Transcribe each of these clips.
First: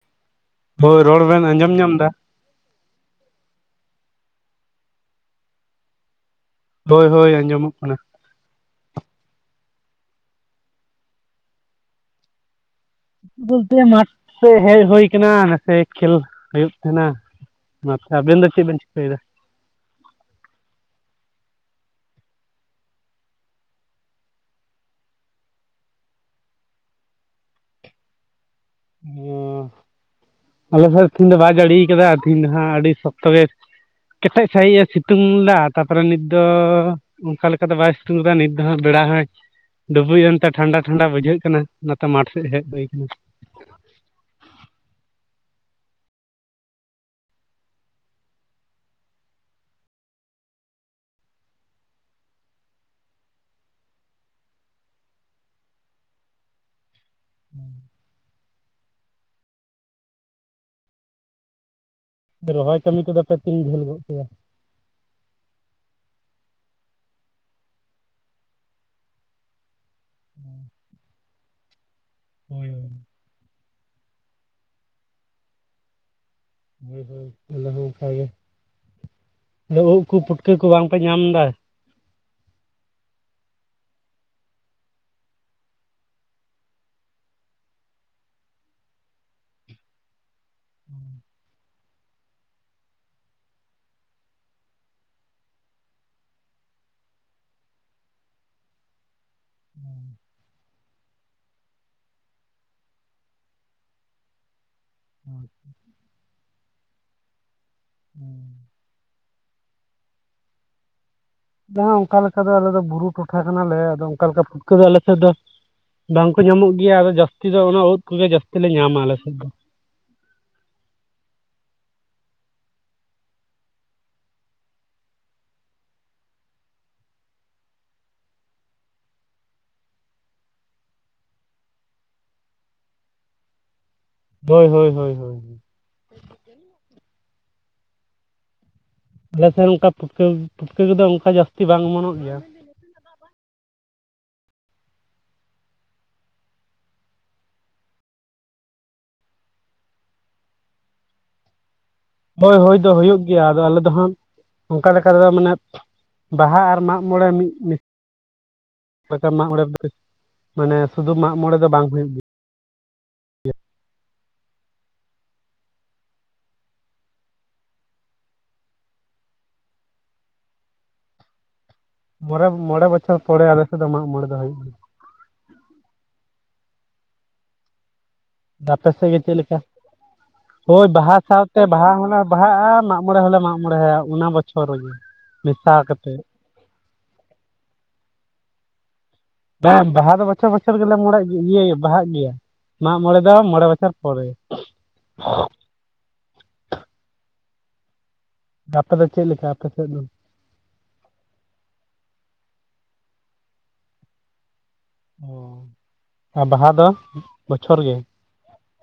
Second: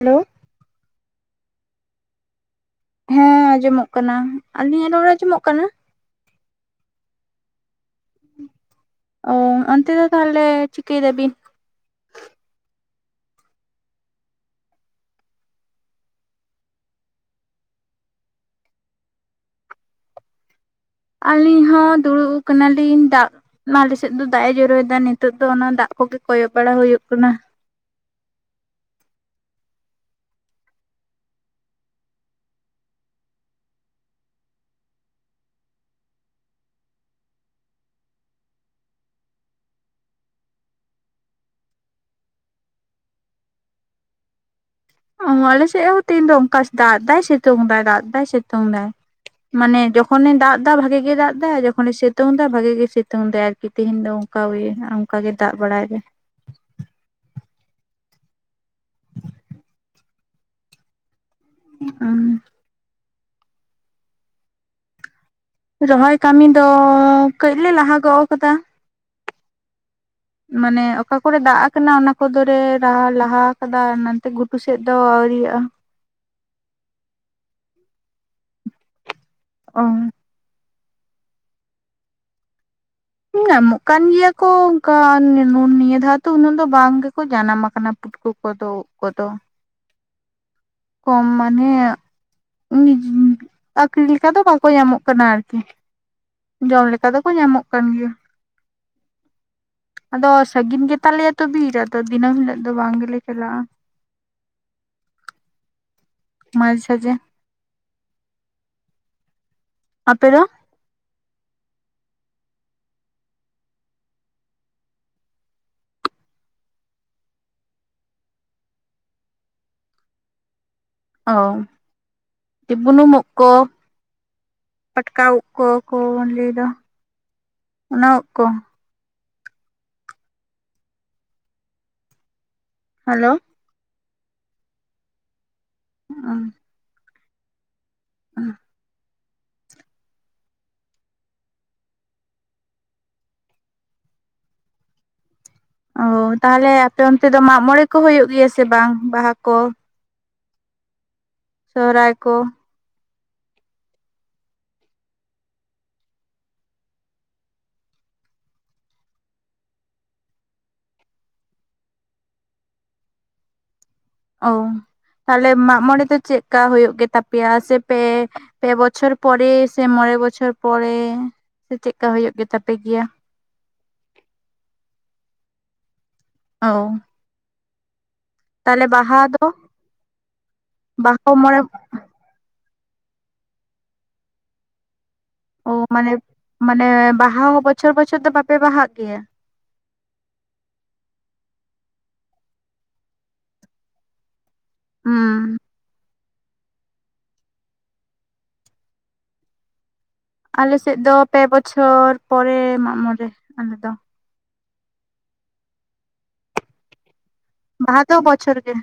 ᱞᱳ ᱦᱳᱭ ᱨᱚᱲ ᱵᱮᱱ ᱟᱸᱡᱚᱢ ᱧᱟᱢ ᱫᱟ? ᱦᱮᱸ ᱟᱸᱡᱚᱢᱚᱜ ᱠᱟᱱᱟ᱾ᱟᱹᱞᱤᱧᱟᱜ ᱨᱚᱲ ᱟᱸᱡᱚᱢᱚᱜ ᱠᱟᱱᱟ? ᱦᱳᱭ ᱦᱳᱭ ᱟᱸᱡᱚᱢᱚᱜ ᱠᱟᱱᱟ᱾ ᱚ ᱚᱱᱛᱮ ᱫᱚ ᱛᱟᱦᱞᱮ ᱪᱤᱠᱟᱹᱭ ᱫᱟ ᱵᱤᱱ? ᱵᱳᱞᱛᱮ ᱢᱟᱴ ᱥᱮᱡ ᱦᱮᱡ ᱦᱳᱭ ᱠᱟᱱᱟ ᱱᱟᱥᱮ ᱠᱷᱮᱞ ᱦᱩᱭᱩᱜ ᱛᱮᱦᱮᱱᱟ, ᱢᱟ ᱛᱷᱟ ᱟᱵᱮᱱ ᱫᱚ ᱪᱮᱫ ᱵᱮᱱ ᱪᱤᱠᱟᱹᱭ ᱫᱟ? ᱟᱹᱞᱤᱧ ᱦᱚᱸ ᱫᱩᱲᱩᱜ ᱠᱟᱱᱟᱞᱤᱧ ᱫᱟᱜ ᱢᱟ ᱞᱮ ᱥᱮᱫ ᱫᱚ ᱫᱟᱜ ᱮ ᱡᱚᱨᱚᱭ ᱫᱟ ᱱᱤᱛᱳᱜ ᱫᱚ ᱚᱱᱟ ᱫᱟᱜ ᱠᱚᱜᱮ ᱠᱚᱭᱚᱜ ᱵᱟᱲᱟ ᱦᱩᱭᱩᱜ ᱠᱟᱱᱟ᱾ [unintelligible] ᱟᱞᱮ ᱥᱮᱡ ᱫᱚ ᱛᱤᱦᱤᱧ ᱫᱚ ᱵᱟᱭ ᱡᱟᱹᱲᱤᱭ ᱠᱟᱫᱟ ᱛᱤᱦᱤᱧ ᱫᱚ ᱦᱟᱸᱜ ᱟᱹᱰᱤ ᱥᱚᱠᱛᱚ ᱜᱮ ᱠᱮᱴᱮᱡ ᱥᱟᱦᱤᱡ ᱮ ᱥᱤᱛᱩᱝ ᱞᱫᱟ ᱛᱟᱯᱚᱨᱮ ᱱᱤᱛ ᱫᱚ ᱚᱝᱠᱟ ᱞᱮᱠᱟᱛᱮ ᱵᱟᱭ ᱥᱤᱛᱩᱝ ᱫᱟ ᱱᱤᱛ ᱫᱚ ᱦᱟᱜ ᱵᱮᱲᱟ ᱦᱟᱸᱪ ᱰᱩᱵᱩᱡ ᱮᱱᱛᱮ ᱴᱷᱟᱱᱰᱟ ᱴᱷᱟᱱᱰᱟ ᱵᱩᱡᱷᱟᱹᱜ ᱠᱟᱱᱟ ᱚᱱᱟᱛᱮ ᱢᱟᱴᱷ ᱥᱮᱡ ᱦᱮᱜ ᱦᱩᱭ ᱠᱟᱱᱟ᱾ ᱚᱻ ᱟᱞᱮᱥᱮᱜ ᱦᱚᱸ ᱛᱮᱦᱮᱧ ᱫᱚ ᱚᱝᱠᱟ ᱫᱟᱜ ᱫᱟᱭ ᱥᱤᱛᱩᱝ ᱮᱟᱭ ᱫᱟᱜ ᱫᱟᱭ ᱥᱤᱛᱩᱝ ᱫᱟᱭ, ᱢᱟᱱᱮ ᱡᱚᱠᱷᱚᱱᱮ ᱫᱟᱜ ᱫᱟ ᱵᱷᱟᱜᱮ ᱜᱮ ᱫᱟᱜ ᱫᱟᱭ ᱡᱚᱠᱷᱚᱱᱮ ᱥᱤᱛᱳᱝ ᱫᱟ ᱵᱷᱟᱜᱤ ᱜᱮ ᱥᱤᱛᱳᱝ ᱫᱟᱭ ᱟᱨᱠᱤ ᱛᱮᱦᱮᱧ ᱫᱚ᱾ ᱠᱟ ᱦᱩᱭᱱᱟ, ᱚᱝᱠᱟ ᱜᱮ ᱫᱟᱜ ᱵᱟᱲᱟᱭ ᱮᱫᱟᱭ᱾ ᱦᱩᱸ᱾ ᱩᱸ ᱟᱻ᱾ ᱨᱚᱦᱚᱭ ᱛᱚ, ᱱᱤᱛᱚᱜ ᱫᱚᱯᱮ ᱛᱤᱱ ᱡᱷᱟᱹᱞ ᱜᱚᱫ ᱠᱮᱭᱟ? ᱨᱚᱦᱚᱭ ᱠᱟᱹᱢᱤ ᱫᱚ ᱠᱟᱹᱡ ᱞᱮ ᱞᱟᱦᱟ ᱜᱚᱜ ᱠᱟᱫᱟ᱾ ᱢᱟᱱᱮ ᱚᱠᱟ ᱠᱚᱨᱮ ᱫᱟᱜ ᱠᱟᱱᱟ, ᱚᱱᱟ ᱠᱚᱫᱚ ᱨᱮ ᱦᱳᱭ ᱨᱟᱦᱟ ᱦᱳᱭ ᱞᱟᱦᱟ ᱠᱟᱫᱟᱭ᱾ ᱱᱟᱱᱛᱮ ᱜᱷᱩᱴᱩ ᱥᱮᱫ ᱫᱚ ᱟᱹᱣᱨᱤᱭᱟᱜ-ᱟ᱾ ᱦᱳᱭ ᱦᱳᱭ, ᱟᱞᱮ ᱦᱚᱸ ᱱᱟᱯᱟᱭ ᱜᱮ ᱚ ᱟᱫᱚ ᱩᱫ ᱠᱚ, ᱯᱩᱴᱠᱟᱹ ᱠᱚ ᱵᱟᱝ ᱯᱮ ᱧᱟᱢ ᱮᱫᱟ? ᱧᱟᱢᱚᱜ ᱠᱟᱱ ᱜᱮᱭᱟ ᱠᱚ, ᱚᱝᱠᱟ ᱱᱮ ᱱᱤᱭᱟᱹ ᱫᱷᱟᱣ ᱫᱚ ᱩᱱᱟᱹᱜ ᱫᱚ ᱵᱟᱝ ᱜᱮᱠᱚ ᱡᱟᱱᱟᱢᱟ ᱠᱟᱱᱟ᱾ ᱩᱫ ᱠᱚᱫᱚ, ᱩᱫ ᱠᱚᱫᱚ ᱠᱚᱢ ᱢᱟᱱᱮ ᱩᱱᱤ ᱟᱹᱠᱷᱨᱤᱧ ᱞᱮᱠᱟ ᱫᱚ ᱵᱟᱠᱚ ᱧᱟᱢᱚᱜ ᱠᱟᱱᱟ ᱟᱹᱨᱠᱤ᱾ ᱡᱚᱢ ᱞᱮᱠᱟ ᱫᱚᱠᱚ ᱧᱟᱢᱚᱜ ᱠᱟᱱ ᱜᱮᱭᱟ᱾ ᱟᱫᱚ ᱥᱟᱹᱜᱤᱱ ᱜᱮ ᱛᱟᱞᱮᱭᱟ ᱛᱚ ᱵᱤᱨ, ᱟᱫᱚ ᱫᱤᱱᱟᱹᱢ ᱦᱤᱞᱚᱜ ᱫᱚ ᱵᱟᱝ ᱜᱮᱞᱮ ᱪᱟᱞᱟᱜᱼᱟ᱾ [inaudible] ᱢᱟᱡᱮ ᱥᱟᱡᱮ ᱦᱮᱸ᱾ ᱟᱯᱮ ᱫᱚ? ᱵᱟᱝ ᱚᱱᱠᱟ ᱞᱮᱠᱟ ᱫᱚ ᱟᱞᱮ ᱫᱚ ᱵᱩᱨᱩ ᱴᱚᱴᱷᱟ ᱠᱟᱱᱟ ᱞᱮ, ᱟᱫᱚ ᱚᱱᱠᱟ ᱞᱮᱠᱟ ᱯᱷᱩᱴᱠᱟ ᱫᱚ ᱟᱞᱮ ᱥᱮᱜ ᱫᱚ ᱵᱟᱝ ᱠᱚ ᱧᱟᱢᱚᱜ ᱜᱮᱭᱟ᱾ ᱟᱫᱚ ᱡᱟᱹᱥᱛᱤ ᱫᱚ ᱚᱱᱟ ᱩᱫ ᱠᱚᱜᱮ ᱡᱟᱹᱥᱛᱤ ᱞᱮ ᱧᱟᱢᱟ, ᱟᱞᱮᱥᱮᱫ ᱫᱚ᱾ ᱚ ᱵᱩᱱᱩᱢ ᱩᱫ ᱠᱚ᱾ ᱯᱟᱴᱠᱟᱣ ᱩᱫ ᱠᱚ, ᱠᱚ ᱞᱟᱹᱭ ᱮᱫᱟ ᱚᱱᱟ ᱩᱜ ᱠᱚ? ᱦᱮᱞᱳ? ᱦᱳᱭ, ᱦᱳᱭ, ᱦᱳᱭ, ᱦᱳᱭ᱾ ᱦᱚᱸ᱾ ᱦᱚᱸ᱾ ᱟᱞᱮ ᱥᱮᱱ ᱚᱱᱠᱟ ᱯᱩᱴᱠᱟᱹ ᱯᱩᱴᱠᱟᱹ ᱠᱚᱫᱚ ᱚᱱᱠᱟ ᱡᱟᱹᱥᱛᱤ ᱵᱟᱝ ᱚᱢᱚᱱᱚᱜ ᱜᱮᱭᱟ᱾ ᱚ ᱛᱟᱦᱞᱮ ᱟᱯᱮ ᱚᱱᱛᱮ ᱫᱚ ᱢᱟᱜ ᱢᱚᱬᱮ ᱠᱚ ᱦᱩᱭᱩᱜ ᱜᱮᱭᱟ ᱥᱮ ᱵᱟᱝ ᱵᱟᱦᱟ ᱠᱚ? ᱥᱚᱦᱚᱨᱟᱭ ᱦᱳᱭ ᱦᱳᱭ ᱫᱚ ᱦᱩᱭᱩᱜ ᱜᱮᱭᱟ᱾ ᱟᱫᱚ ᱟᱞᱮ ᱫᱚ ᱦᱟᱸᱜ ᱚᱱᱠᱟ ᱞᱮᱠᱟᱛᱮ ᱫᱚ ᱢᱟᱱᱮ ᱵᱟᱦᱟ ᱟᱨ ᱢᱟᱜ ᱢᱚᱬᱮ ᱢᱤᱜ ᱪᱮ ᱞᱮᱠᱟ ᱢᱟᱜ ᱢᱚᱬᱮ ᱫᱚ, ᱢᱟᱱᱮ ᱥᱩᱫᱩ ᱢᱟᱜ ᱢᱚᱬᱮ ᱫᱚ ᱵᱟᱝ ᱦᱩᱭᱩᱜ ᱜᱤᱭᱟ᱾ ᱳᱸ ᱛᱟᱦᱞᱮ ᱢᱟᱜ ᱢᱚᱬᱮ ᱫᱚ ᱪᱮᱜ ᱦᱳᱭᱳᱜ ᱜᱮᱛᱟ ᱯᱮᱭᱟ ᱥᱮ ᱯᱮ ᱯᱮ ᱵᱚᱪᱷᱚᱨ ᱯᱚᱨᱮ ᱥᱮ ᱢᱚᱬᱮ ᱵᱚᱪᱷᱚᱨ ᱯᱚᱨᱮ ᱥᱮ ᱪᱮᱫ ᱢᱚᱬᱮ ᱢᱚᱬᱮ ᱵᱚᱪᱷᱚᱨ ᱯᱚᱨᱮ ᱟᱞᱮ ᱥᱮᱫ ᱫᱚ ᱢᱟᱜ ᱢᱚᱬᱮ ᱫᱚ ᱦᱩᱭᱩᱜ ᱜᱤᱭᱟ᱾ ᱚᱸ᱾ ᱟᱯᱮ ᱥᱮᱜ ᱜᱮ ᱪᱮᱫ ᱫᱚ ᱞᱮᱠᱟ? ᱦᱳᱭ ᱵᱟᱦᱟ ᱥᱟᱶᱛᱮ ᱵᱟᱦᱟ ᱦᱚᱸᱱᱟ ᱵᱟᱦᱟᱜᱼᱟ, ᱢᱟᱜ ᱢᱚᱬᱮ ᱦᱚᱞᱮ ᱢᱟᱜ ᱢᱚᱬᱮᱦᱟᱭᱟ ᱚᱱᱟ ᱵᱚᱪᱷᱚᱨ ᱨᱮᱜᱮ᱾ ᱢᱮᱥᱟ ᱚᱸ ᱠᱟᱛᱮᱫ ᱢᱟᱱᱮ ᱢᱟᱱᱮ ᱵᱟᱦᱟ ᱦᱚᱸ ᱵᱚᱪᱷᱚᱨ ᱵᱚᱪᱷᱚᱨ ᱫᱚ ᱵᱟᱯᱮ ᱵᱟᱦᱟᱜ ᱜᱮᱭᱟ? ᱵᱟᱝ ᱵᱟᱦᱟ ᱫᱚ ᱵᱚᱪᱷᱚᱨ ᱵᱚᱪᱷᱚᱨ ᱜᱮᱞᱮ ᱢᱚᱬᱮ ᱤᱭᱤᱭᱮᱹ ᱵᱟᱦᱟᱜ ᱜᱮᱭᱟ, ᱢᱟᱜ ᱢᱚᱬᱮ ᱫᱚ ᱢᱚᱬᱮ ᱵᱚᱪᱷᱚᱨ ᱯᱚᱨᱮ᱾ [inaudible] ᱦᱩᱸ ᱟᱯᱮ ᱫᱚ ᱪᱮᱫ ᱞᱮᱠᱟ ᱟᱯᱮ ᱥᱮᱜ ᱫᱚ? ᱟᱞᱮ ᱥᱮᱜ ᱫᱚ ᱯᱮ ᱵᱚᱪᱷᱚᱨ ᱯᱚᱨᱮ ᱢᱟᱜ ᱢᱚᱬᱮ ᱟᱞᱮ ᱫᱚ᱾ ᱚᱸᱻ ᱟᱨ ᱵᱟᱦᱟ ᱫᱚ? ᱵᱚᱪᱷᱚᱨ ᱵᱟᱦᱟ ᱫᱚ ᱵᱚᱪᱷᱚᱨ ᱜᱮ᱾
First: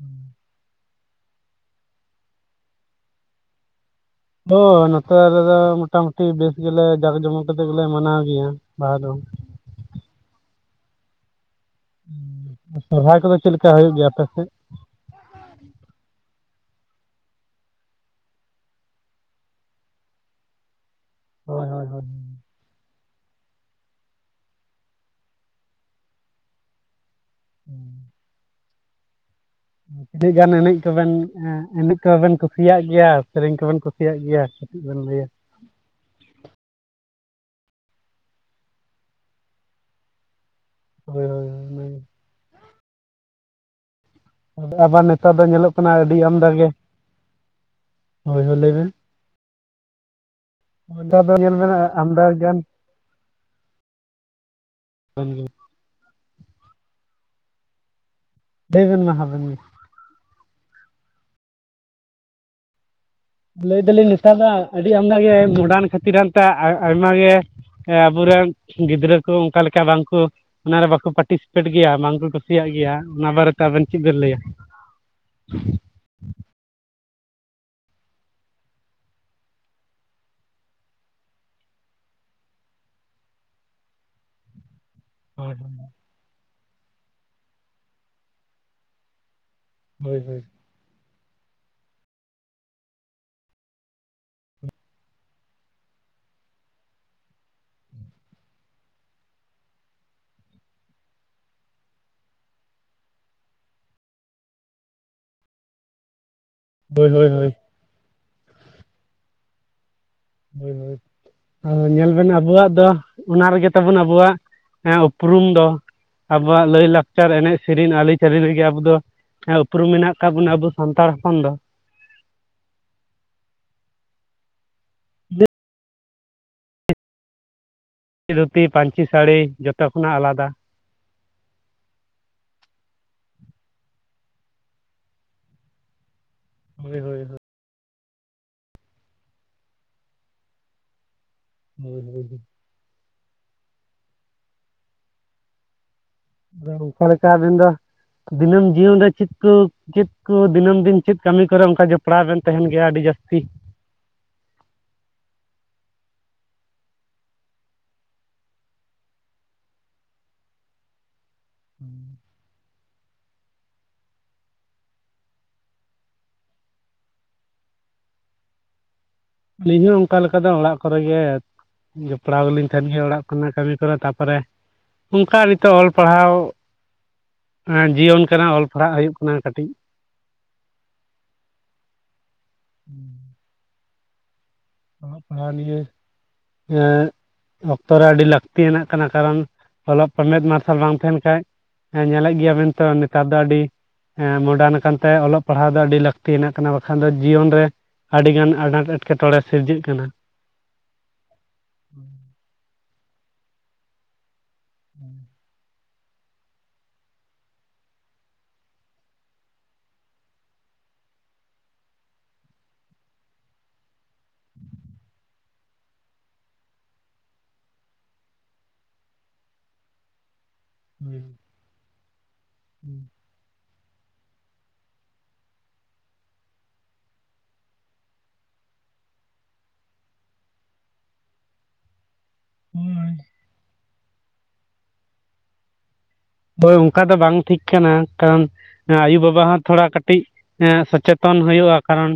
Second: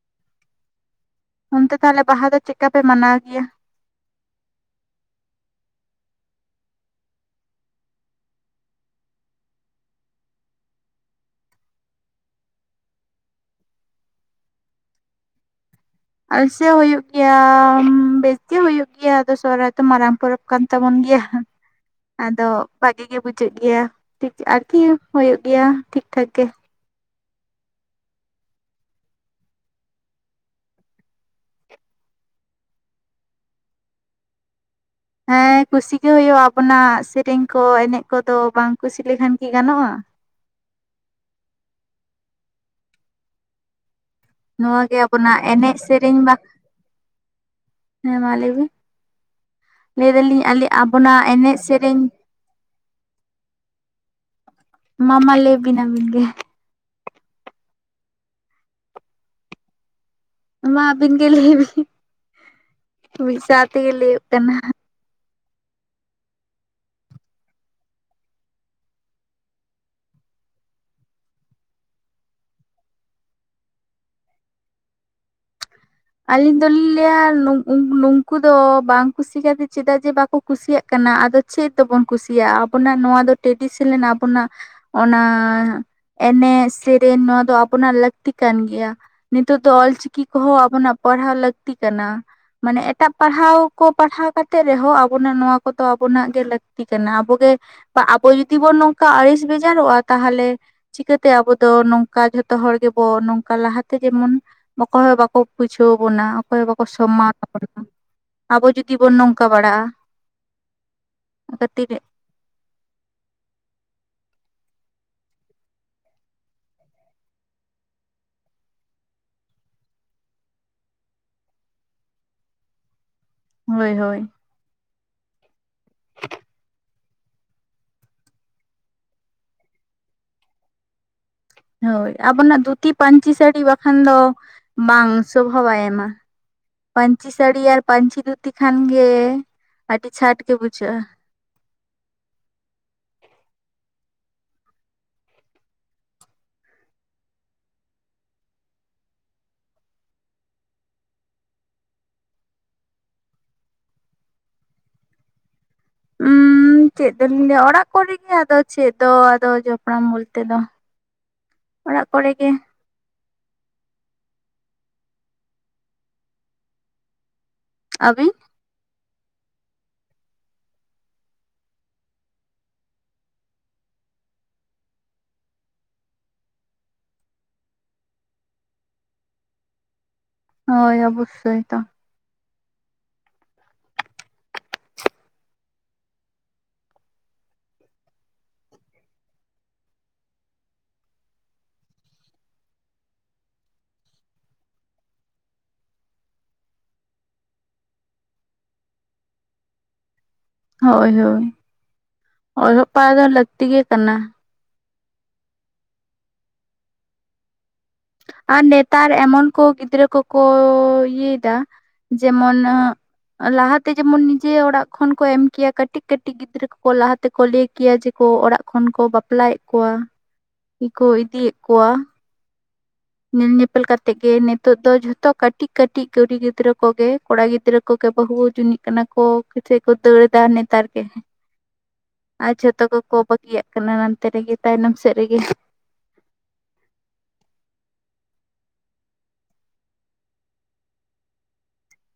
ᱦᱩᱸ᱾ ᱚᱱᱛᱮ ᱛᱟᱦᱞᱮ ᱵᱟᱦᱟ ᱫᱚ ᱪᱮᱜᱠᱟ ᱯᱮ ᱢᱟᱱᱟᱣ ᱜᱤᱭᱟ? ᱦᱳᱭ ᱱᱚᱛᱮ ᱨᱮᱫᱚ ᱢᱚᱴᱟ ᱢᱩᱴᱤ ᱵᱮᱥ ᱜᱮᱞᱮ ᱡᱟᱠ ᱡᱚᱢᱚᱠ ᱠᱟᱛᱮᱜ ᱜᱮᱞᱮ ᱢᱟᱱᱟᱣ ᱜᱮᱭᱟ᱾ ᱵᱟᱦᱟ ᱫᱳ ᱩᱸ ᱥᱚᱨᱦᱟᱭ ᱠᱚᱫᱚ ᱪᱮᱫ ᱞᱮᱠᱟ ᱦᱩᱭᱩᱜ ᱜᱮᱭᱟ ᱟᱯᱮ ᱥᱮᱜ? ᱟᱥᱥᱟᱹ ᱦᱩᱭᱩᱜ ᱜᱮᱭᱟ ᱵᱮᱥᱛᱤ ᱦᱩᱭᱩᱜ ᱜᱤᱭᱟ ᱟᱫᱚ ᱥᱚᱦᱨᱟᱭ ᱫᱚ ᱢᱟᱨᱟᱝ ᱯᱚᱨᱚᱵᱽ ᱠᱟᱱ ᱛᱟᱵᱚᱱ ᱜᱤᱭᱟ, ᱦᱳᱭ ᱦᱳᱭ ᱦᱳᱭ ᱟᱫᱚ ᱵᱷᱟᱹᱜᱤ ᱜᱮ ᱵᱩᱡᱷᱟᱹᱜ ᱜᱮᱭᱟ ᱴᱷᱤᱠ ᱟᱨᱠᱤ ᱦᱳᱭᱳᱜ ᱜᱮᱭᱟ ᱴᱷᱤᱠ ᱴᱷᱟᱠ ᱜᱮ᱾ ᱩᱸ ᱛᱤᱱᱟᱹᱜ ᱜᱟᱱ ᱮᱱᱮᱡ ᱠᱚᱵᱮᱱ ᱮᱸ ᱮᱱᱮᱡ ᱠᱚᱵᱮᱱ ᱠᱩᱥᱤᱭᱟᱜ ᱜᱮᱭᱟ ᱥᱮᱨᱮᱧ ᱠᱚᱵᱮᱱ ᱠᱩᱥᱤᱭᱟᱜ ᱜᱮᱭᱟ? ᱪᱤᱜ ᱵᱮᱱ ᱞᱟᱹᱭᱟ? ᱦᱮᱸ ᱠᱩᱥᱤ ᱜᱮ ᱦᱩᱭᱩᱜ-ᱟ ᱟᱵᱚᱱᱟᱜ ᱥᱮᱨᱮᱧ ᱠᱚ ᱮᱱᱮᱡ ᱠᱚᱫᱚ ᱵᱟᱝ ᱠᱩᱥᱤ ᱞᱮᱠᱷᱟᱱ ᱠᱤ ᱜᱟᱱᱚᱜ-ᱟ ᱦᱳᱭ ᱦᱳᱭ ᱢᱳᱭ ᱱᱚᱣᱟ ᱜᱮ ᱟᱵᱟᱨ ᱱᱮᱛᱟᱨ ᱟᱵᱚᱱᱟᱜ ᱫᱚ ᱧᱮᱞᱚᱜ ᱮᱱᱮᱡ ᱠᱟᱱᱟ ᱟᱹᱰᱤ ᱥᱮᱨᱮᱧ ᱵᱟ ᱟᱢᱫᱟ ᱜᱮ ᱦᱮᱸ ᱢᱟ ᱦᱳᱭ ᱞᱟᱹᱭ ᱦᱳᱭ ᱵᱤᱱ ᱞᱟᱹᱭᱵᱮᱱ ᱞᱟᱹᱭ ᱫᱟᱞᱤᱧ ᱟᱞᱮ ᱱᱮᱛᱟᱨ ᱟᱵᱚᱱᱟᱜ ᱫᱚ ᱧᱮᱞ ᱮᱱᱮᱡ ᱵᱮᱱ ᱦᱟᱜ ᱥᱮᱨᱮᱧ ᱟᱢᱫᱟ ᱜᱟᱱ ᱢᱟ ᱢᱟ ᱞᱮᱭᱵᱤᱱ ᱟᱹᱵᱤᱱ ᱜᱮ ᱞᱟᱹᱭ ᱵᱮᱱ ᱢᱟ ᱟᱵᱮᱱ ᱜᱮ ᱢᱟ ᱟᱹᱵᱤᱱ ᱜᱮ ᱞᱟᱹᱭ ᱵᱤᱱ ᱢᱤᱜ ᱥᱟᱶ ᱞᱟᱹᱭ ᱛᱮᱜᱮ ᱫᱟᱞᱤᱧ ᱞᱟᱹᱭᱳᱜ ᱱᱮᱛᱟᱨ ᱫᱚ ᱠᱟᱱᱟ ᱟᱹᱰᱤ ᱟᱢᱫᱟ ᱜᱮ ᱢᱚᱰᱟᱱ ᱠᱷᱟᱹᱛᱤᱨᱟᱱᱛᱮ ᱟᱭ ᱟᱭᱢᱟ ᱜᱮ ᱮ ᱟᱵᱩᱨᱮᱱ ᱜᱤᱫᱽᱨᱟᱹ ᱠᱩ ᱚᱝᱠᱟ ᱞᱮᱠᱟ ᱵᱟᱝᱠᱩ ᱚᱱᱟᱨᱮ ᱵᱟᱠᱚ ᱯᱟᱴᱤᱥᱤᱯᱮᱴ ᱜᱮᱭᱟ ᱵᱟᱝᱠᱚ ᱠᱩᱥᱤᱭᱟᱜ ᱜᱮᱭᱟ ᱚᱱᱟ ᱵᱟᱨᱮᱛᱮ ᱟᱵᱮᱱ ᱪᱤᱜ ᱵᱮᱱ ᱞᱟᱹᱭᱟ? [inaudible] ᱟᱹᱞᱤᱧ ᱫᱚᱞᱤᱧ ᱞᱟᱹᱭᱟ ᱱᱩᱝᱠᱩ ᱫᱚ ᱵᱟᱝ ᱠᱩᱥᱤ ᱠᱟᱛᱮ ᱪᱮᱫᱟᱜ ᱡᱮ ᱵᱟᱠᱚ ᱠᱩᱥᱤᱭᱟᱜ ᱠᱟᱱᱟ ᱟᱫᱚ ᱪᱮᱫ ᱛᱮᱵᱚᱱ ᱠᱩᱥᱤᱭᱟᱜ-ᱟ ᱟᱵᱚᱱᱟᱜ ᱱᱚᱣᱟ ᱫᱚ ᱴᱮᱰᱤᱥᱮᱱᱮᱞ ᱟᱵᱚᱱᱟᱜ ᱚᱱᱟ ᱦᱳᱭ ᱮᱱᱮᱡ ᱥᱮᱨᱮᱱ ᱱᱚᱣᱟ ᱫᱚ ᱟᱵᱚᱱᱟᱜ ᱞᱟᱹᱠᱛᱤ ᱠᱟᱱ ᱜᱮᱭᱟ᱾ ᱱᱤᱛᱳᱜ ᱫᱚ ᱦᱳᱭ ᱚᱞᱪᱤᱠᱤ ᱦᱳᱭ ᱠᱚᱦᱚᱸ ᱟᱵᱚᱱᱟᱜ ᱯᱟᱲᱦᱟᱣ ᱞᱟᱹᱠᱛᱤ ᱠᱟᱱᱟ᱾ ᱢᱟᱱᱮ ᱮᱴᱟᱜ ᱯᱟᱲᱦᱟᱣ ᱠᱚ ᱯᱟᱲᱦᱟᱣ ᱠᱟᱛᱮᱜ ᱨᱮᱦᱚᱸ ᱟᱵᱚᱱᱟᱜ ᱱᱚᱣᱟ ᱠᱚᱫᱚ ᱟᱵᱚᱱᱟᱜ ᱜᱮ ᱞᱟᱹᱠᱛᱤ ᱠᱟᱱᱟ ᱟᱵᱚᱜᱮ ᱟᱵᱚ ᱡᱩᱫᱤ ᱵᱚᱱ ᱱᱚᱝᱠᱟ ᱟᱹᱲᱤᱥ ᱵᱷᱮᱡᱟᱨᱚᱜ-ᱟ ᱛᱟᱦ ᱞᱮ ᱪᱤᱠᱟᱹᱛᱮ ᱟᱵᱚ ᱫᱚ ᱱᱚᱝᱠᱟ ᱡᱷᱚᱛᱚ ᱦᱚᱲ ᱜᱮᱵᱚ ᱱᱚᱝᱠᱟ ᱞᱟᱦᱟᱛᱮ ᱡᱮᱢᱚᱱ ᱚᱠᱚᱭ ᱦᱚᱸ ᱵᱟᱠᱚ ᱵᱩᱡᱷᱟᱹᱣ ᱵᱚᱱᱟ ᱚᱠᱚᱭ ᱵᱟᱠᱚ ᱦᱳᱭ ᱥᱚᱢᱢᱟᱱ ᱦᱳᱭ ᱦᱳᱭ ᱟᱵᱚᱱᱟ ᱟᱵᱚ ᱡᱩᱫᱤ ᱵᱚᱱ ᱱᱚᱝᱠᱟ ᱵᱟᱲᱟᱜ-ᱟ᱾ ᱦᱳᱭ ᱦᱳᱭ ᱧᱮᱞ ᱵᱮᱱ ᱟᱵᱚᱣᱟᱜ ᱫᱚ ᱚᱱᱟ ᱨᱮᱜᱮ ᱛᱟᱵᱚᱱ ᱟᱵᱚᱣᱟᱜ ᱩᱯᱨᱩᱢ ᱫᱚ᱾ ᱟᱵᱚᱣᱟᱜ ᱞᱟᱹᱭ ᱞᱟᱠᱪᱟᱨ ᱮᱱᱮᱡ ᱥᱮᱨᱮᱱ ᱟᱹᱞᱤᱪᱟᱹᱞᱤ ᱨᱮᱜᱮ ᱟᱵᱚᱞᱽ ᱫᱚ ᱦᱮᱸ ᱩᱯᱨᱩᱢ ᱢᱮᱱᱟᱜ ᱟᱠᱟᱫ ᱵᱚᱱᱟ ᱟᱵᱚ ᱥᱟᱱᱛᱟᱲ ᱦᱚᱯᱚᱱ ᱫᱚ, ᱦᱳᱭ ᱦᱳᱭ ᱪᱤ ᱫᱷᱩᱛᱤ ᱯᱟᱹᱧᱪᱤ ᱥᱟᱹᱲᱤ ᱡᱚᱛᱚ ᱠᱷᱚᱱᱟᱜ ᱟᱞᱟᱫᱟ, ᱦᱳᱭ ᱟᱵᱚᱱᱟᱜ ᱫᱷᱩᱛᱤ ᱯᱟᱹᱧᱪᱤ ᱥᱟᱹᱲᱤ ᱵᱟᱠᱷᱟᱱ ᱫᱚ ᱵᱟᱝ ᱥᱚᱵᱷᱟ ᱵᱟᱭ ᱮᱢᱟ᱾ ᱦᱳᱭ ᱦᱳᱭ ᱯᱟᱹᱧᱪᱤ ᱦᱳᱭ ᱥᱟᱹᱲᱤ ᱟᱨ ᱯᱟᱹᱧᱪᱤ ᱫᱷᱩᱛᱤ ᱠᱷᱟᱱᱜᱮ ᱟᱹᱰᱤ ᱪᱷᱟᱴ ᱜᱮ ᱵᱩᱡᱷᱟᱹᱜ-ᱟ᱾ [unintelligible] ᱟᱫᱚ ᱚᱝᱠᱟᱮ ᱞᱮᱠᱟ ᱟᱵᱤᱱ ᱫᱚ ᱫᱤᱱᱟᱹᱢ ᱡᱤᱭᱚᱱ ᱨᱮ ᱪᱤᱫ ᱠᱩ ᱪᱮᱫ ᱠᱩ ᱫᱤᱱᱟᱹᱢ ᱫᱤᱱ ᱪᱮᱫ ᱠᱟᱹᱢᱤ ᱠᱚᱨᱮ ᱚᱱᱠᱟ ᱡᱚᱯᱲᱟᱣ ᱵᱮᱱ ᱛᱟᱦᱮᱱ ᱜᱮᱭᱟ ᱟᱹᱰᱤ ᱡᱟᱹᱥᱛᱤ? ᱩᱢ ᱪᱮᱫ ᱫᱚᱞᱤᱧ ᱞᱟᱹᱭᱟ ᱚᱲᱟᱜ ᱠᱚᱨᱮ ᱜᱮ ᱟᱫᱚ ᱪᱮᱫ ᱫᱚ ᱟᱫᱚ ᱡᱚᱯᱲᱟᱢ ᱵᱚᱞᱛᱮ ᱫᱚ ᱚᱲᱟᱜ ᱠᱚᱨᱮ ᱜᱮ᱾ ᱟᱹᱵᱤᱱ? ᱟᱹᱞᱤᱧ ᱦᱚᱸ ᱚᱱᱠᱟ ᱞᱮᱠᱟ ᱫᱚ ᱚᱲᱟᱜ ᱠᱚᱨᱮ ᱜᱮ᱾ ᱡᱚᱯᱲᱟᱣ ᱜᱮᱞᱤᱧ ᱛᱟᱦᱮᱱ ᱜᱮ ᱚᱲᱟᱜ ᱠᱷᱚᱱᱟᱜ ᱠᱟᱹᱢᱤ ᱠᱚᱨᱮ ᱛᱟᱯᱚᱨᱮ ᱚᱱᱠᱟ ᱱᱤᱛᱚᱜ ᱚᱞ ᱯᱟᱲᱦᱟᱣ ᱦᱟᱸ ᱡᱤᱭᱚᱱ ᱠᱟᱱᱟ ᱚᱞ ᱯᱟᱲᱦᱟᱜ ᱦᱩᱭᱩᱜ ᱠᱟᱱᱟ ᱠᱟᱹᱴᱤᱡ᱾ ᱦᱳᱭ ᱚᱵᱚᱥᱥᱳᱭ ᱛᱚ᱾ ᱦᱩᱸ᱾ ᱚᱞᱚᱜ ᱯᱟᱲᱦᱟᱣ ᱱᱤᱭᱟᱹ ᱮᱸᱜ ᱚᱠᱛᱚ ᱨᱮ ᱟᱹᱰᱤ ᱞᱟᱹᱠᱛᱤᱭᱟᱱᱟᱜ ᱠᱟᱱᱟ ᱠᱟᱨᱚᱱ ᱚᱞᱚᱜ ᱢᱮᱫ ᱢᱟᱨᱥᱟᱞ ᱵᱟᱝ ᱛᱟᱦᱮᱸᱱ ᱠᱷᱟᱡ ᱦᱮᱸ ᱧᱮᱞᱮᱫ ᱜᱮᱭᱟᱵᱤᱱ ᱛᱚ ᱱᱮᱛᱟᱨ ᱫᱚ ᱟᱹᱰᱤ ᱮᱸ ᱢᱚᱰᱟᱨᱱ ᱠᱟᱱᱛᱮ ᱚᱞᱚᱜ ᱯᱟᱲᱦᱟᱣ ᱫᱚ ᱟᱹᱰᱤ ᱞᱟᱹᱠᱛᱤ ᱭᱟᱱᱟᱜ ᱠᱟᱱᱟ ᱵᱟᱠᱷᱟᱱ ᱫᱚ ᱡᱤᱭᱚᱱ ᱨᱮ ᱟᱹᱰᱤ ᱜᱟᱱ ᱟᱱᱟᱴ ᱮᱴᱠᱮᱴᱚᱬᱮ ᱥᱤᱨᱡᱟᱹᱜ ᱠᱟᱱᱟ᱾ ᱦᱳᱭ ᱦᱳᱭ ᱚᱞᱦᱚᱜ ᱯᱟᱲᱦᱟᱣ ᱫᱚ ᱞᱟᱹᱠᱛᱤ ᱜᱮ ᱠᱟᱱᱟ᱾ ᱦᱩᱸ᱾ ᱟᱨ ᱱᱮᱛᱟᱨ ᱮᱢᱚᱱ ᱠᱚ ᱜᱤᱫᱽᱨᱟᱹ ᱠᱚᱠᱚ ᱤᱭᱟᱹᱭᱫᱟ ᱡᱮᱢᱚᱱ ᱞᱟᱦᱟ ᱛᱮ ᱡᱮᱢᱚᱱ ᱱᱤᱡᱮ ᱚᱲᱟᱜ ᱠᱷᱚᱱ ᱠᱚ ᱮᱢ ᱠᱮᱭᱟ ᱠᱟᱹᱴᱤᱡ ᱠᱟᱹᱴᱤᱡ ᱜᱤᱫᱽᱨᱟᱹ ᱠᱚ ᱞᱟᱦᱟ ᱛᱮᱠᱚ ᱞᱟᱹᱭ ᱠᱮᱭᱟ ᱡᱮ ᱠᱚ ᱚᱲᱟᱜ ᱠᱷᱚᱱ ᱠᱚ ᱵᱟᱯᱞᱟᱭᱮᱫ ᱠᱚᱣᱟ ᱠᱚ ᱤᱫᱤᱭᱮᱫ ᱠᱚᱣᱟ, ᱧᱮᱞ ᱧᱮᱯᱮᱞ ᱠᱟᱛᱮᱜ ᱜᱮ, ᱱᱤᱛᱚᱜ ᱫᱚ ᱡᱷᱚᱛᱚ ᱠᱟᱹᱴᱤᱡ ᱠᱟᱹᱴᱤᱡ ᱠᱩᱲᱤ ᱜᱤᱫᱽᱨᱟᱹ ᱠᱚᱜᱮ ᱠᱚᱲᱟ ᱜᱤᱫᱽᱨᱟᱹ ᱠᱚᱜᱮ ᱵᱟᱹᱦᱩ ᱡᱩᱱᱤᱡ ᱠᱟᱱᱟ ᱠᱚ [unintelligible] ᱠᱚ ᱫᱟᱹᱲ ᱫᱟ ᱱᱮᱛᱟᱨ ᱜᱮ᱾ ᱟᱨ ᱡᱷᱚᱛᱚ ᱠᱚᱠᱚ ᱦᱳᱭ ᱵᱟᱹᱜᱤᱭᱟᱜ ᱠᱟᱱᱟ ᱱᱟᱱᱛᱮ ᱨᱮᱜᱮ ᱛᱟᱭᱱᱚᱢ ᱥᱮᱫ ᱨᱮᱜᱮ᱾ ᱦᱳᱭ ᱚᱱᱠᱟ ᱫᱚ ᱵᱟᱝ ᱴᱷᱤᱠ ᱠᱟᱱᱟ ᱠᱟᱨᱚᱱ ᱮᱸ ᱟᱭᱩᱼᱵᱟᱵᱟ ᱦᱚᱸ ᱛᱷᱚᱲᱟ ᱠᱟᱹᱴᱤᱡ ᱮᱸ ᱥᱚᱪᱮᱛᱚᱱ ᱦᱩᱭᱩᱜᱼᱟ ᱠᱟᱨᱚᱱ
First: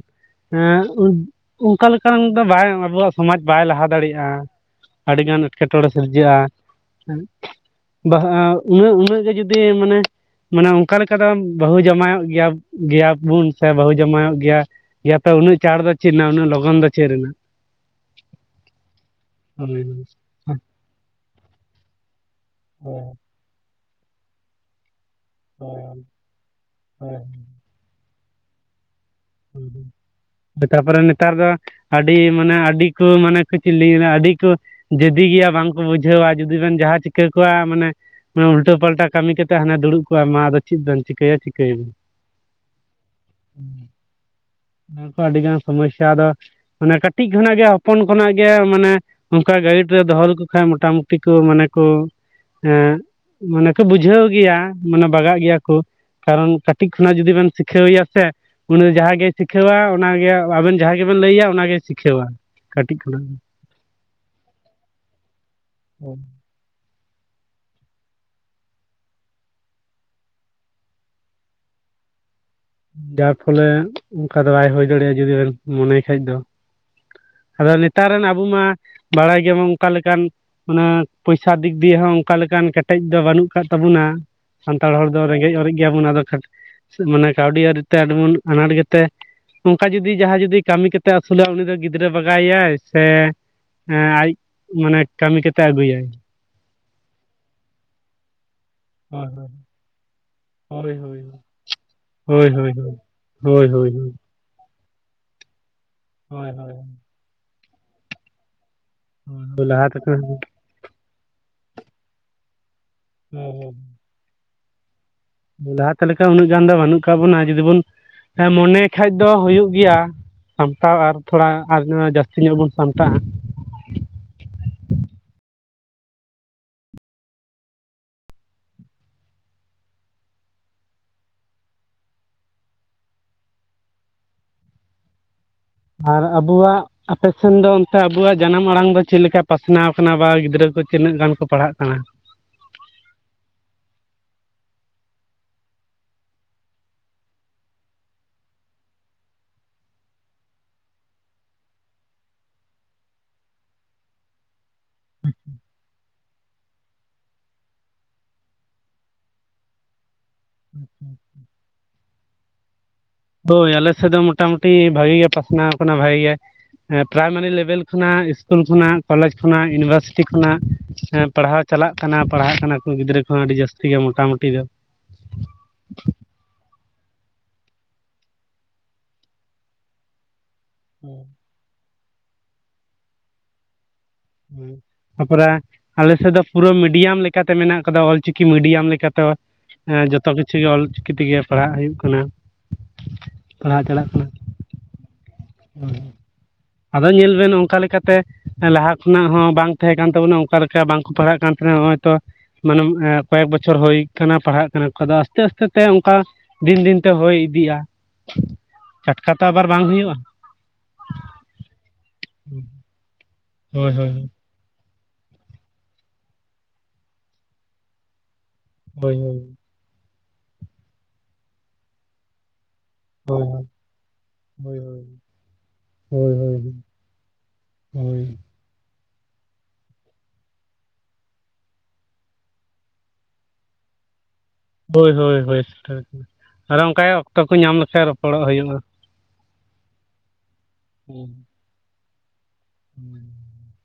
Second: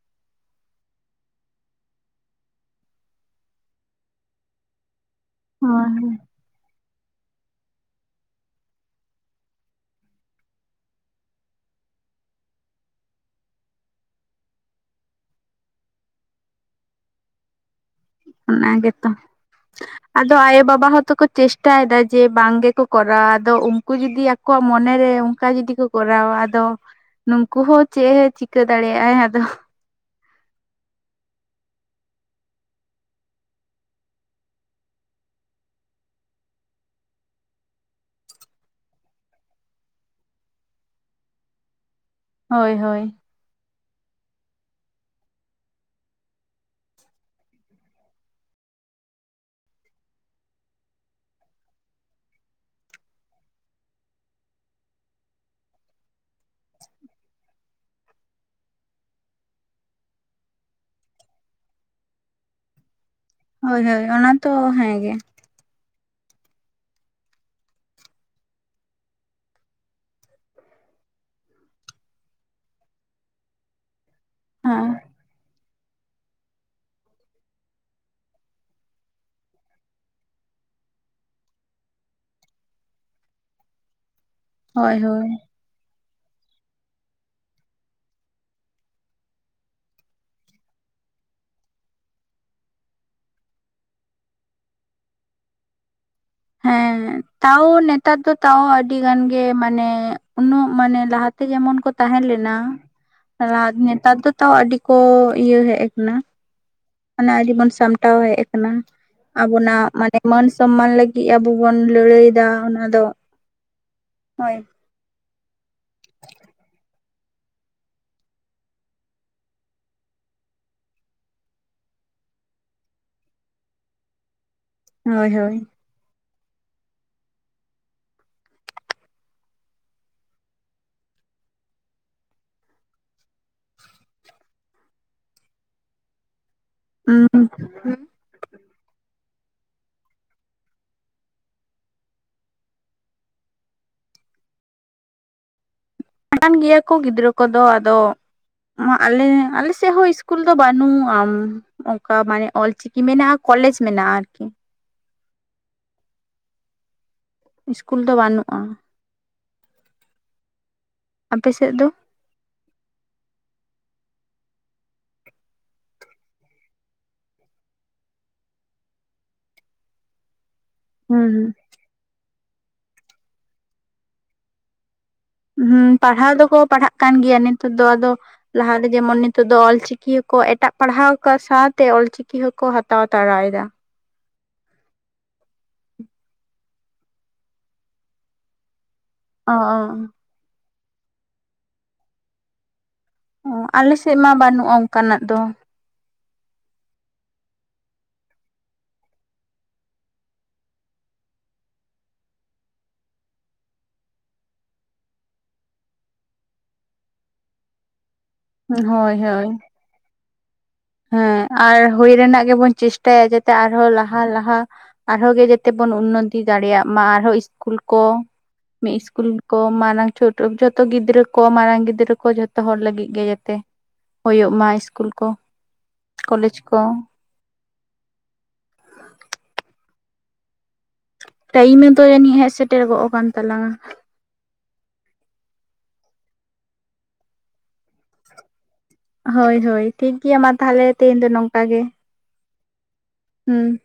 ᱮᱸᱜ ᱚᱝᱠᱟ ᱞᱮᱠᱟᱱ ᱫᱚ ᱵᱟᱭ ᱟᱵᱚᱣᱟᱜ ᱥᱚᱢᱟᱡ ᱵᱟᱭ ᱞᱟᱦᱟ ᱫᱟᱲᱮᱭᱟᱜᱼᱟ᱾ ᱟᱹᱰᱤ ᱜᱟᱱ ᱮᱸᱴᱠᱮᱴᱚᱬᱮ ᱦᱳᱭ ᱥᱤᱨᱡᱟᱹᱜᱼᱟ ᱵᱟᱦ ᱩᱱᱟᱹᱜ ᱮᱸ ᱩᱱᱟᱹᱜ ᱜᱮ ᱡᱩᱫᱤ ᱢᱟᱱᱮ ᱢᱟᱱᱮ ᱚᱱᱠᱟ ᱞᱮᱠᱟ ᱫᱚ ᱵᱟᱹᱦᱩ ᱡᱟᱣᱭᱚᱜ ᱜᱮᱭᱟ ᱜᱮᱭᱟ ᱵᱚᱱ ᱥᱮ ᱵᱟᱹᱦᱩ ᱡᱟᱶᱟᱭᱚᱜ ᱜᱮᱭᱟ, ᱜᱮᱭᱟᱛᱚ ᱩᱱᱟᱹᱜ ᱪᱟᱲ ᱫᱚ ᱪᱮᱫ ᱨᱮᱱᱟᱜ ᱩᱱᱟᱹᱜ ᱞᱚᱜᱚᱱ ᱫᱚ ᱪᱮᱫ ᱨᱮᱱᱟᱜ? ᱚᱱᱟ ᱜᱮᱛᱚ᱾ ᱦᱳᱭ ᱟᱫᱚ ᱟᱭᱳ ᱵᱟᱵᱟ ᱦᱚᱸᱛᱚ ᱠᱚ ᱪᱮᱥᱴᱟᱭᱫᱟ ᱡᱮ ᱵᱟᱝ ᱜᱮᱠᱚ ᱦᱳᱭ ᱠᱚᱨᱟᱣᱟ ᱟᱫᱚ ᱩᱝ ᱠᱩ ᱡᱩᱫᱤ ᱟᱠᱚᱣᱟᱜ ᱢᱚᱱᱮᱨᱮ ᱚᱝᱠᱟ ᱡᱩᱫᱤ ᱦᱳᱭ ᱠᱚ ᱠᱚᱨᱟᱣᱟ ᱟᱫᱚ ᱦᱳᱭ ᱱᱩᱝᱠᱩ ᱦᱚᱸ ᱪᱮᱜ ᱮ ᱪᱤᱠᱟᱹ ᱫᱟᱲᱮᱭᱟᱜ-ᱟᱭ ᱟᱫᱚ᱾ ᱛᱟᱨᱯᱚᱨᱮ ᱱᱮᱛᱟᱨ ᱫᱚ ᱟᱹᱰᱤ ᱢᱟᱱᱮ ᱟᱹᱰᱤ ᱠᱟᱹ ᱢᱟᱱᱮ [unintelligible] ᱟᱹᱰᱤ ᱠᱟᱹ ᱡᱮᱫᱤ ᱜᱮᱭᱟ ᱵᱟᱝᱠᱚ ᱵᱩᱡᱷᱟᱹᱣᱟ ᱡᱩᱫᱤ ᱵᱮᱱ ᱡᱟᱦᱟᱸ ᱪᱤᱠᱟᱹ ᱠᱚᱣᱟ ᱢᱟᱱᱮ ᱢᱟᱱᱮ ᱩᱞᱴᱟᱹ ᱯᱟᱞᱴᱟ ᱠᱟᱹᱢᱤ ᱠᱟᱛᱮᱜ ᱦᱟᱸᱱᱮ ᱫᱩᱲᱩᱵ ᱠᱚᱜ-ᱟ ᱟᱫᱚ ᱪᱮᱫ ᱫᱚᱢ ᱪᱤᱠᱟᱹᱭᱟ ᱪᱤᱠᱟᱹᱭ ᱵᱤᱱ᱾ ᱦᱳᱭ ᱦᱳᱭ᱾ [inaudible] ᱚᱱᱟ ᱠᱚ ᱟᱹᱰᱤᱜᱟᱱ ᱥᱚᱢᱚᱥᱥᱟ ᱟᱫᱚ ᱢᱟᱱᱮ ᱠᱟᱹᱴᱤᱡ ᱠᱷᱚᱱᱟᱜ ᱜᱮ ᱦᱚᱯᱚᱱ ᱠᱷᱚᱱᱟᱜ ᱜᱮ ᱢᱟᱱᱮ ᱚᱝᱠᱟ ᱜᱟᱭᱤᱰ ᱨᱮ ᱫᱚᱦᱚ ᱞᱮᱠᱚ ᱠᱷᱟᱡ ᱢᱚᱴᱟᱢᱩᱴᱤ ᱠᱚ ᱢᱟᱱᱮ ᱠᱚ ᱮᱸᱜ ᱢᱟᱱᱮ ᱠᱚ ᱵᱩᱡᱷᱟᱹᱣ ᱜᱮᱭᱟ ᱢᱟᱱᱮ ᱵᱟᱜᱟᱜ ᱜᱮᱭᱟ ᱠᱚ᱾ ᱠᱟᱨᱚᱱ ᱠᱟᱹᱴᱤᱡ ᱠᱷᱚᱱᱟᱜ ᱡᱩᱫᱤ ᱵᱮᱱ ᱥᱤᱠᱷᱟᱹᱣᱮᱭᱟ ᱥᱮ ᱩᱱᱤ ᱡᱟᱦᱟᱸ ᱜᱮ ᱥᱤᱠᱷᱟᱹᱣᱟ ᱚᱱᱟᱜᱮ ᱟᱵᱮᱱ ᱡᱟᱦᱟᱸ ᱜᱮᱵᱮᱱ ᱞᱟᱹᱭᱟ ᱚᱱᱟᱜᱮ ᱥᱤᱠᱷᱟᱹᱣᱟ ᱠᱟᱹᱴᱤᱡ ᱠᱷᱚᱱᱟᱜ ᱫᱚ᱾ ᱦᱳᱭ ᱦᱳᱭ ᱚᱱᱟ ᱛᱚ ᱦᱮᱸᱜᱮ᱾ ᱦᱩᱸ᱾ ᱡᱟᱨ ᱯᱷᱚᱞᱮ ᱚᱝᱠᱟ ᱫᱚ ᱵᱟᱭ ᱦᱩᱭ ᱦᱮᱸ ᱫᱟᱲᱮᱭᱟᱜᱼᱟ ᱡᱩᱫᱤ ᱵᱮᱱ ᱢᱚᱱᱮᱭ ᱠᱷᱟᱡ ᱫᱚ᱾ ᱟᱫᱚ ᱱᱮᱛᱟᱨ ᱨᱮᱱ ᱟᱵᱚ ᱢᱟ ᱵᱟᱲᱟᱭ ᱜᱮᱵᱚᱱ ᱚᱝᱠᱟ ᱞᱮᱠᱟᱱ ᱚᱱᱟ ᱯᱚᱭᱥᱟ ᱫᱤᱠ ᱫᱤᱭᱮ ᱦᱚᱸ ᱚᱝᱠᱟ ᱞᱮᱠᱟᱱ ᱠᱮᱴᱮᱡ ᱫᱚ ᱵᱟᱹᱱᱩᱜ ᱠᱟᱫ ᱛᱟᱵᱚᱱᱟ, ᱥᱟᱱᱛᱟᱲ ᱦᱳᱭ ᱦᱚᱲ ᱫᱚ ᱦᱳᱭ ᱨᱮᱸᱜᱮᱡ ᱚᱨᱮᱡ ᱜᱮᱭᱟᱵᱚᱱ ᱟᱫᱚ ᱢᱟᱱᱮ ᱠᱟᱹᱣᱰᱤ ᱟᱹᱨᱤᱛᱮ ᱟᱰᱤ ᱵᱚᱱ ᱟᱱᱟᱴ ᱜᱮᱛᱮ ᱚᱝᱠᱟ ᱡᱩᱫᱤ ᱡᱟᱦᱟᱸᱭ ᱡᱩᱫᱤ ᱠᱟᱹᱢᱤ ᱠᱟᱛᱮ ᱟᱹᱥᱩᱞᱟᱭ ᱩᱱᱤ ᱫᱚ ᱜᱤᱫᱽᱨᱟᱹ ᱵᱟᱜᱟᱣᱮᱭᱟᱭ ᱥᱮ᱾ ᱦᱮᱸ ᱟᱡ ᱢᱟᱱᱮ ᱠᱟᱹᱢᱤ ᱠᱟᱛᱮ ᱟᱹᱜᱩᱭᱟᱭ᱾ ᱦᱮᱸ ᱛᱟᱣ ᱱᱮᱛᱟᱨ ᱫᱚ ᱛᱟᱣ ᱟᱹᱰᱤ ᱜᱟᱱ ᱜᱮ ᱢᱟᱱᱮ᱾ ᱩᱱᱟᱹᱜ ᱦᱳᱭ ᱢᱟᱱᱮ ᱦᱳᱭ ᱞᱟᱦᱟᱛᱮ ᱡᱮᱢᱚᱱ ᱠᱚ ᱛᱟᱦᱮᱸ ᱦᱳᱭ ᱦᱳᱭ ᱞᱮᱱᱟ ᱦᱳᱭ ᱦᱳᱭ ᱦᱳᱭ ᱨᱟᱛ ᱦᱳᱭ ᱱᱮᱛᱟᱨ ᱫᱚ᱾ ᱛᱟᱣ ᱟᱹᱰᱤ ᱠᱚ ᱤᱭᱟᱹ ᱦᱮᱡ ᱟᱠᱟᱱᱟ᱾ ᱦᱳᱭ ᱦᱳᱭ ᱢᱟᱱᱮ ᱟᱰᱤ ᱵᱚᱱ ᱥᱟᱢᱴᱟᱣ ᱦᱮᱡ ᱟᱠᱟᱱᱟ ᱦᱳᱭ ᱞᱟᱦᱟ ᱟᱵᱚᱱᱟᱜ ᱛᱮᱠᱚ ᱢᱟᱱᱮ ᱢᱟᱹᱱ᱾ ᱦᱳᱭ ᱥᱚᱢᱢᱟᱱ ᱞᱟᱹᱜᱤᱫ ᱟᱵᱚ ᱵᱚᱱ ᱞᱟᱹᱲᱦᱟᱹᱭᱮᱫᱟ ᱚᱱᱟ ᱫᱚ᱾ ᱦᱩᱸ ᱦᱩᱸ ᱦᱳᱭ ᱞᱟᱦᱟᱛᱮ ᱞᱮᱠᱟ ᱩᱱᱟᱹᱜ ᱜᱟᱱ ᱫᱚ ᱵᱟᱹᱱᱩᱜ ᱠᱟᱜ ᱵᱚᱱᱟ ᱡᱩᱫᱤ ᱵᱚᱱ ᱢᱚᱱᱮ ᱠᱷᱟᱡ ᱫᱚ ᱦᱩᱭᱩᱜ ᱜᱮᱭᱟ᱾ ᱥᱟᱢᱴᱟᱣ ᱟᱨ ᱛᱷᱚᱲᱟ ᱟᱨ ᱡᱟᱹᱥᱛᱤ ᱧᱚᱜ ᱵᱚᱱ ᱥᱟᱢᱴᱟᱜ-ᱟ᱾ ᱦᱳᱭ ᱦᱳᱭ ᱟᱨ ᱟᱵᱚᱣᱟᱜ ᱟᱯᱮ ᱩᱸ ᱥᱮᱱ ᱫᱚ ᱚᱱᱛᱮ ᱟᱵᱩᱣᱟᱜ ᱡᱟᱱᱟᱢ᱾ ᱢᱟᱲᱟᱝ ᱫᱚ ᱪᱮᱫ ᱞᱮᱠᱟ ᱯᱟᱥᱱᱟᱣ ᱠᱟᱱᱟ ᱵᱟ ᱜᱤᱫᱽᱨᱟᱹ ᱠᱚ ᱛᱤᱱᱟᱹᱜ ᱜᱟᱱ ᱠᱚ ᱯᱟᱲᱦᱟᱜ ᱠᱟᱱᱟ᱾ ᱫᱟᱲᱟᱱ ᱜᱮᱭᱟ ᱠᱚ ᱜᱤᱫᱽᱨᱟᱹ ᱠᱚᱫᱚ ᱟᱫᱚ᱾ ᱢᱟ ᱟᱞᱮ ᱟᱞᱮᱥᱮᱫ ᱦᱚᱸ ᱤᱥᱠᱩᱞ ᱫᱚ ᱵᱟᱹᱱᱩᱜ ᱟᱢ᱾ ᱚᱝᱠᱟ ᱢᱟᱱᱮ ᱚᱞᱪᱤᱠᱤ ᱢᱮᱱᱟᱜ-ᱟ ᱠᱚᱞᱮᱡᱽ ᱢᱮᱱᱟᱜ-ᱟ ᱟᱨᱠᱤ᱾ [unintelligible] ᱤᱥᱠᱩᱞ ᱫᱚ ᱵᱟᱹᱱᱩᱜ-ᱟ ᱟᱯᱮ ᱥᱮᱫ ᱫᱚ᱾ ᱦᱳᱭ ᱟᱞᱮ ᱥᱮᱫ ᱫᱚ ᱢᱚᱴᱟᱢᱩᱴᱤ ᱵᱷᱟᱜᱤ ᱜᱮ ᱯᱟᱥᱱᱟᱣ ᱟᱠᱟᱱᱟ ᱵᱷᱟᱜᱮ ᱜᱮ᱾ ᱦᱮᱸ ᱯᱨᱟᱭᱢᱟᱨᱤ ᱞᱮᱵᱮᱞ ᱠᱷᱚᱱᱟᱜ ᱤᱥᱠᱩᱞ ᱠᱷᱚᱱᱟᱜ ᱠᱚᱞᱮᱡᱽ ᱠᱷᱚᱱᱟᱜ ᱤᱭᱩᱱᱤᱵᱷᱟᱨᱥᱤᱴᱤ ᱠᱷᱚᱱᱟᱜ᱾ ᱦᱮᱸ ᱦᱩᱸ ᱯᱟᱲᱦᱟᱣ ᱪᱟᱞᱟᱜ ᱠᱟᱱᱟ ᱯᱟᱲᱦᱟᱜ ᱠᱟᱱᱟ ᱠᱩ ᱜᱤᱫᱽᱨᱟᱹ ᱠᱚᱦᱚᱸ ᱟᱹᱰᱤ ᱡᱟᱹᱥᱛᱤ ᱜᱮᱭᱟ ᱢᱚᱴᱟᱢᱩᱴᱤ ᱫᱚ᱾ ᱦᱩᱸ ᱯᱟᱲᱦᱟᱣ ᱫᱚᱠᱚ ᱯᱟᱲᱦᱟᱜ᱾ ᱠᱟᱱ ᱜᱮᱭᱟ ᱱᱤᱛᱚᱜ ᱫᱚ ᱟᱫᱚ ᱞᱟᱦᱟᱛᱮ ᱡᱮᱢᱚᱱ ᱱᱤᱛᱚᱜ ᱫᱚ ᱚᱞ ᱪᱤᱠᱤᱠᱚ ᱮᱴᱟᱜ ᱯᱟᱲᱦᱟᱣ ᱟᱠᱟᱫ ᱥᱟᱛ᱾ ᱛᱮ ᱚᱞᱪᱤᱠᱤ ᱦᱚᱸᱠᱚ ᱦᱟᱛᱟᱣ ᱛᱟᱲᱟᱭᱮᱫᱟ᱾ ᱛᱟᱯᱚᱨᱮ ᱟᱞᱮ ᱥᱮᱫ ᱫᱚ ᱯᱩᱨᱟᱹ ᱢᱤᱰᱤᱭᱟᱢ ᱞᱮᱠᱟᱛᱮ ᱢᱮᱱᱟᱜ ᱠᱟᱫᱟ ᱚᱞᱪᱤᱠᱤ ᱢᱤᱰᱤᱭᱟᱢ ᱞᱮᱠᱟᱛᱮ᱾ ᱚ ᱦᱮᱸ ᱡᱚᱛᱚ ᱠᱤᱪᱷᱩ ᱜᱮ ᱚᱞᱪᱤᱠᱤ ᱛᱮᱜᱮ ᱯᱟᱲᱦᱟᱜ ᱦᱩᱭᱩᱜ ᱠᱟᱱᱟ᱾ ᱚ ᱟᱞᱮ ᱥᱮᱡ ᱢᱟ ᱵᱟᱹᱱᱩᱜ-ᱟ ᱚᱝᱠᱟᱱᱟᱜ ᱫᱚ᱾ ᱦᱩᱸ ᱟᱫᱚ ᱧᱮᱞ ᱵᱮᱱ ᱚᱱᱠᱟ ᱞᱮᱠᱟᱛᱮ ᱞᱟᱦᱟ ᱠᱷᱚᱱᱟᱜ ᱦᱚᱸ ᱵᱟᱝ ᱛᱟᱦᱮᱸ ᱠᱟᱱ ᱛᱟᱵᱚᱱᱟ ᱚᱱᱠᱟ ᱞᱮᱠᱟ ᱵᱟᱝ ᱠᱚ ᱯᱟᱲᱦᱟᱜ ᱠᱟᱱ᱾ ᱱᱚᱜᱼᱚᱭ ᱛᱚ ᱢᱟᱱᱮ ᱠᱚᱭᱮᱠ ᱵᱚᱪᱷᱚᱨ ᱦᱩᱭ ᱠᱟᱱᱟ ᱯᱟᱲᱦᱟᱜ ᱠᱟᱱᱟ ᱟᱫᱚ ᱟᱥᱛᱮ ᱟᱥᱛᱮ ᱛᱮ ᱚᱱᱠᱟ᱾ ᱫᱤᱱ ᱫᱤᱱᱛᱮ ᱦᱚᱭ ᱤᱫᱤᱜᱼᱟ ᱦᱳᱭ ᱴᱟᱴᱠᱟ ᱛᱚ ᱦᱳᱭ ᱟᱵᱟᱨ ᱵᱟᱝ ᱦᱩᱭᱩᱜᱼᱟ᱾ ᱦᱮᱸ ᱟᱨ ᱦᱩᱭ ᱨᱮᱱᱟᱜ ᱜᱮᱵᱚᱱ ᱪᱮᱥᱴᱟᱭᱟ ᱡᱟᱛᱮ ᱟᱨᱦᱚᱸ ᱦᱳᱭ ᱦᱳᱭ ᱞᱟᱦᱟ ᱞᱟᱦᱟ᱾ ᱟᱨᱦᱚᱸ ᱜᱮ ᱡᱮᱛᱮ ᱵᱚᱱ ᱩᱱᱚᱛᱤ ᱫᱟᱲᱮᱭᱟᱜ ᱢᱟ ᱟᱨᱦᱚᱸ ᱤᱥᱠᱩᱞ ᱠᱚ ᱢᱤᱫ ᱦᱳᱭ ᱤᱥᱠᱩᱞ ᱠᱚ᱾ ᱢᱟᱨᱟᱝ ᱪᱷᱚᱴᱚ ᱡᱷᱚᱛᱚ ᱜᱤᱫᱽᱨᱟᱹ ᱠᱚ ᱢᱟᱨᱟᱝ ᱜᱤᱫᱽᱨᱟᱹ ᱠᱚ ᱡᱷᱚᱛᱚ ᱦᱚᱲ ᱞᱟᱹᱜᱤᱫ᱾ ᱜᱮ ᱡᱟᱛᱮ ᱦᱳᱭ ᱦᱳᱭᱳᱜ ᱢᱟ ᱦᱳᱭ ᱦᱳᱭ ᱤᱥᱠᱩᱞ ᱠᱚ᱾ ᱦᱳᱭ ᱠᱚᱞᱮᱡᱽ ᱠᱚ ᱦᱳᱭ ᱦᱳᱭ ᱴᱟᱭᱤᱢ [inaudible] ᱡᱟᱹᱱᱤᱡ ᱦᱮᱡ ᱥᱮᱴᱮᱨ ᱜᱚᱜ ᱟᱠᱟᱱ ᱛᱟᱞᱟᱝᱼᱟ᱾ ᱦᱳᱭ ᱦᱳᱭ ᱦᱳᱭ ᱥᱮᱴᱮᱨ ᱮᱱᱟ ᱟᱨ ᱚᱱᱠᱟ ᱚᱠᱛᱚ ᱠᱚ ᱧᱟᱢ ᱞᱮᱠᱷᱟᱱ ᱨᱚᱯᱚᱲᱚᱜ ᱦᱩᱭᱩᱜᱼᱟ᱾ ᱦᱳᱭ ᱦᱳᱭ ᱴᱷᱤᱠᱜᱮᱭᱟ ᱢᱟ ᱛᱟᱦᱚᱞᱮ ᱛᱮᱦᱮᱧ ᱫᱚ ᱦᱩᱸ, ᱱᱚᱝᱠᱟ ᱜᱮ᱾ [unintelligible] ᱦᱩᱸ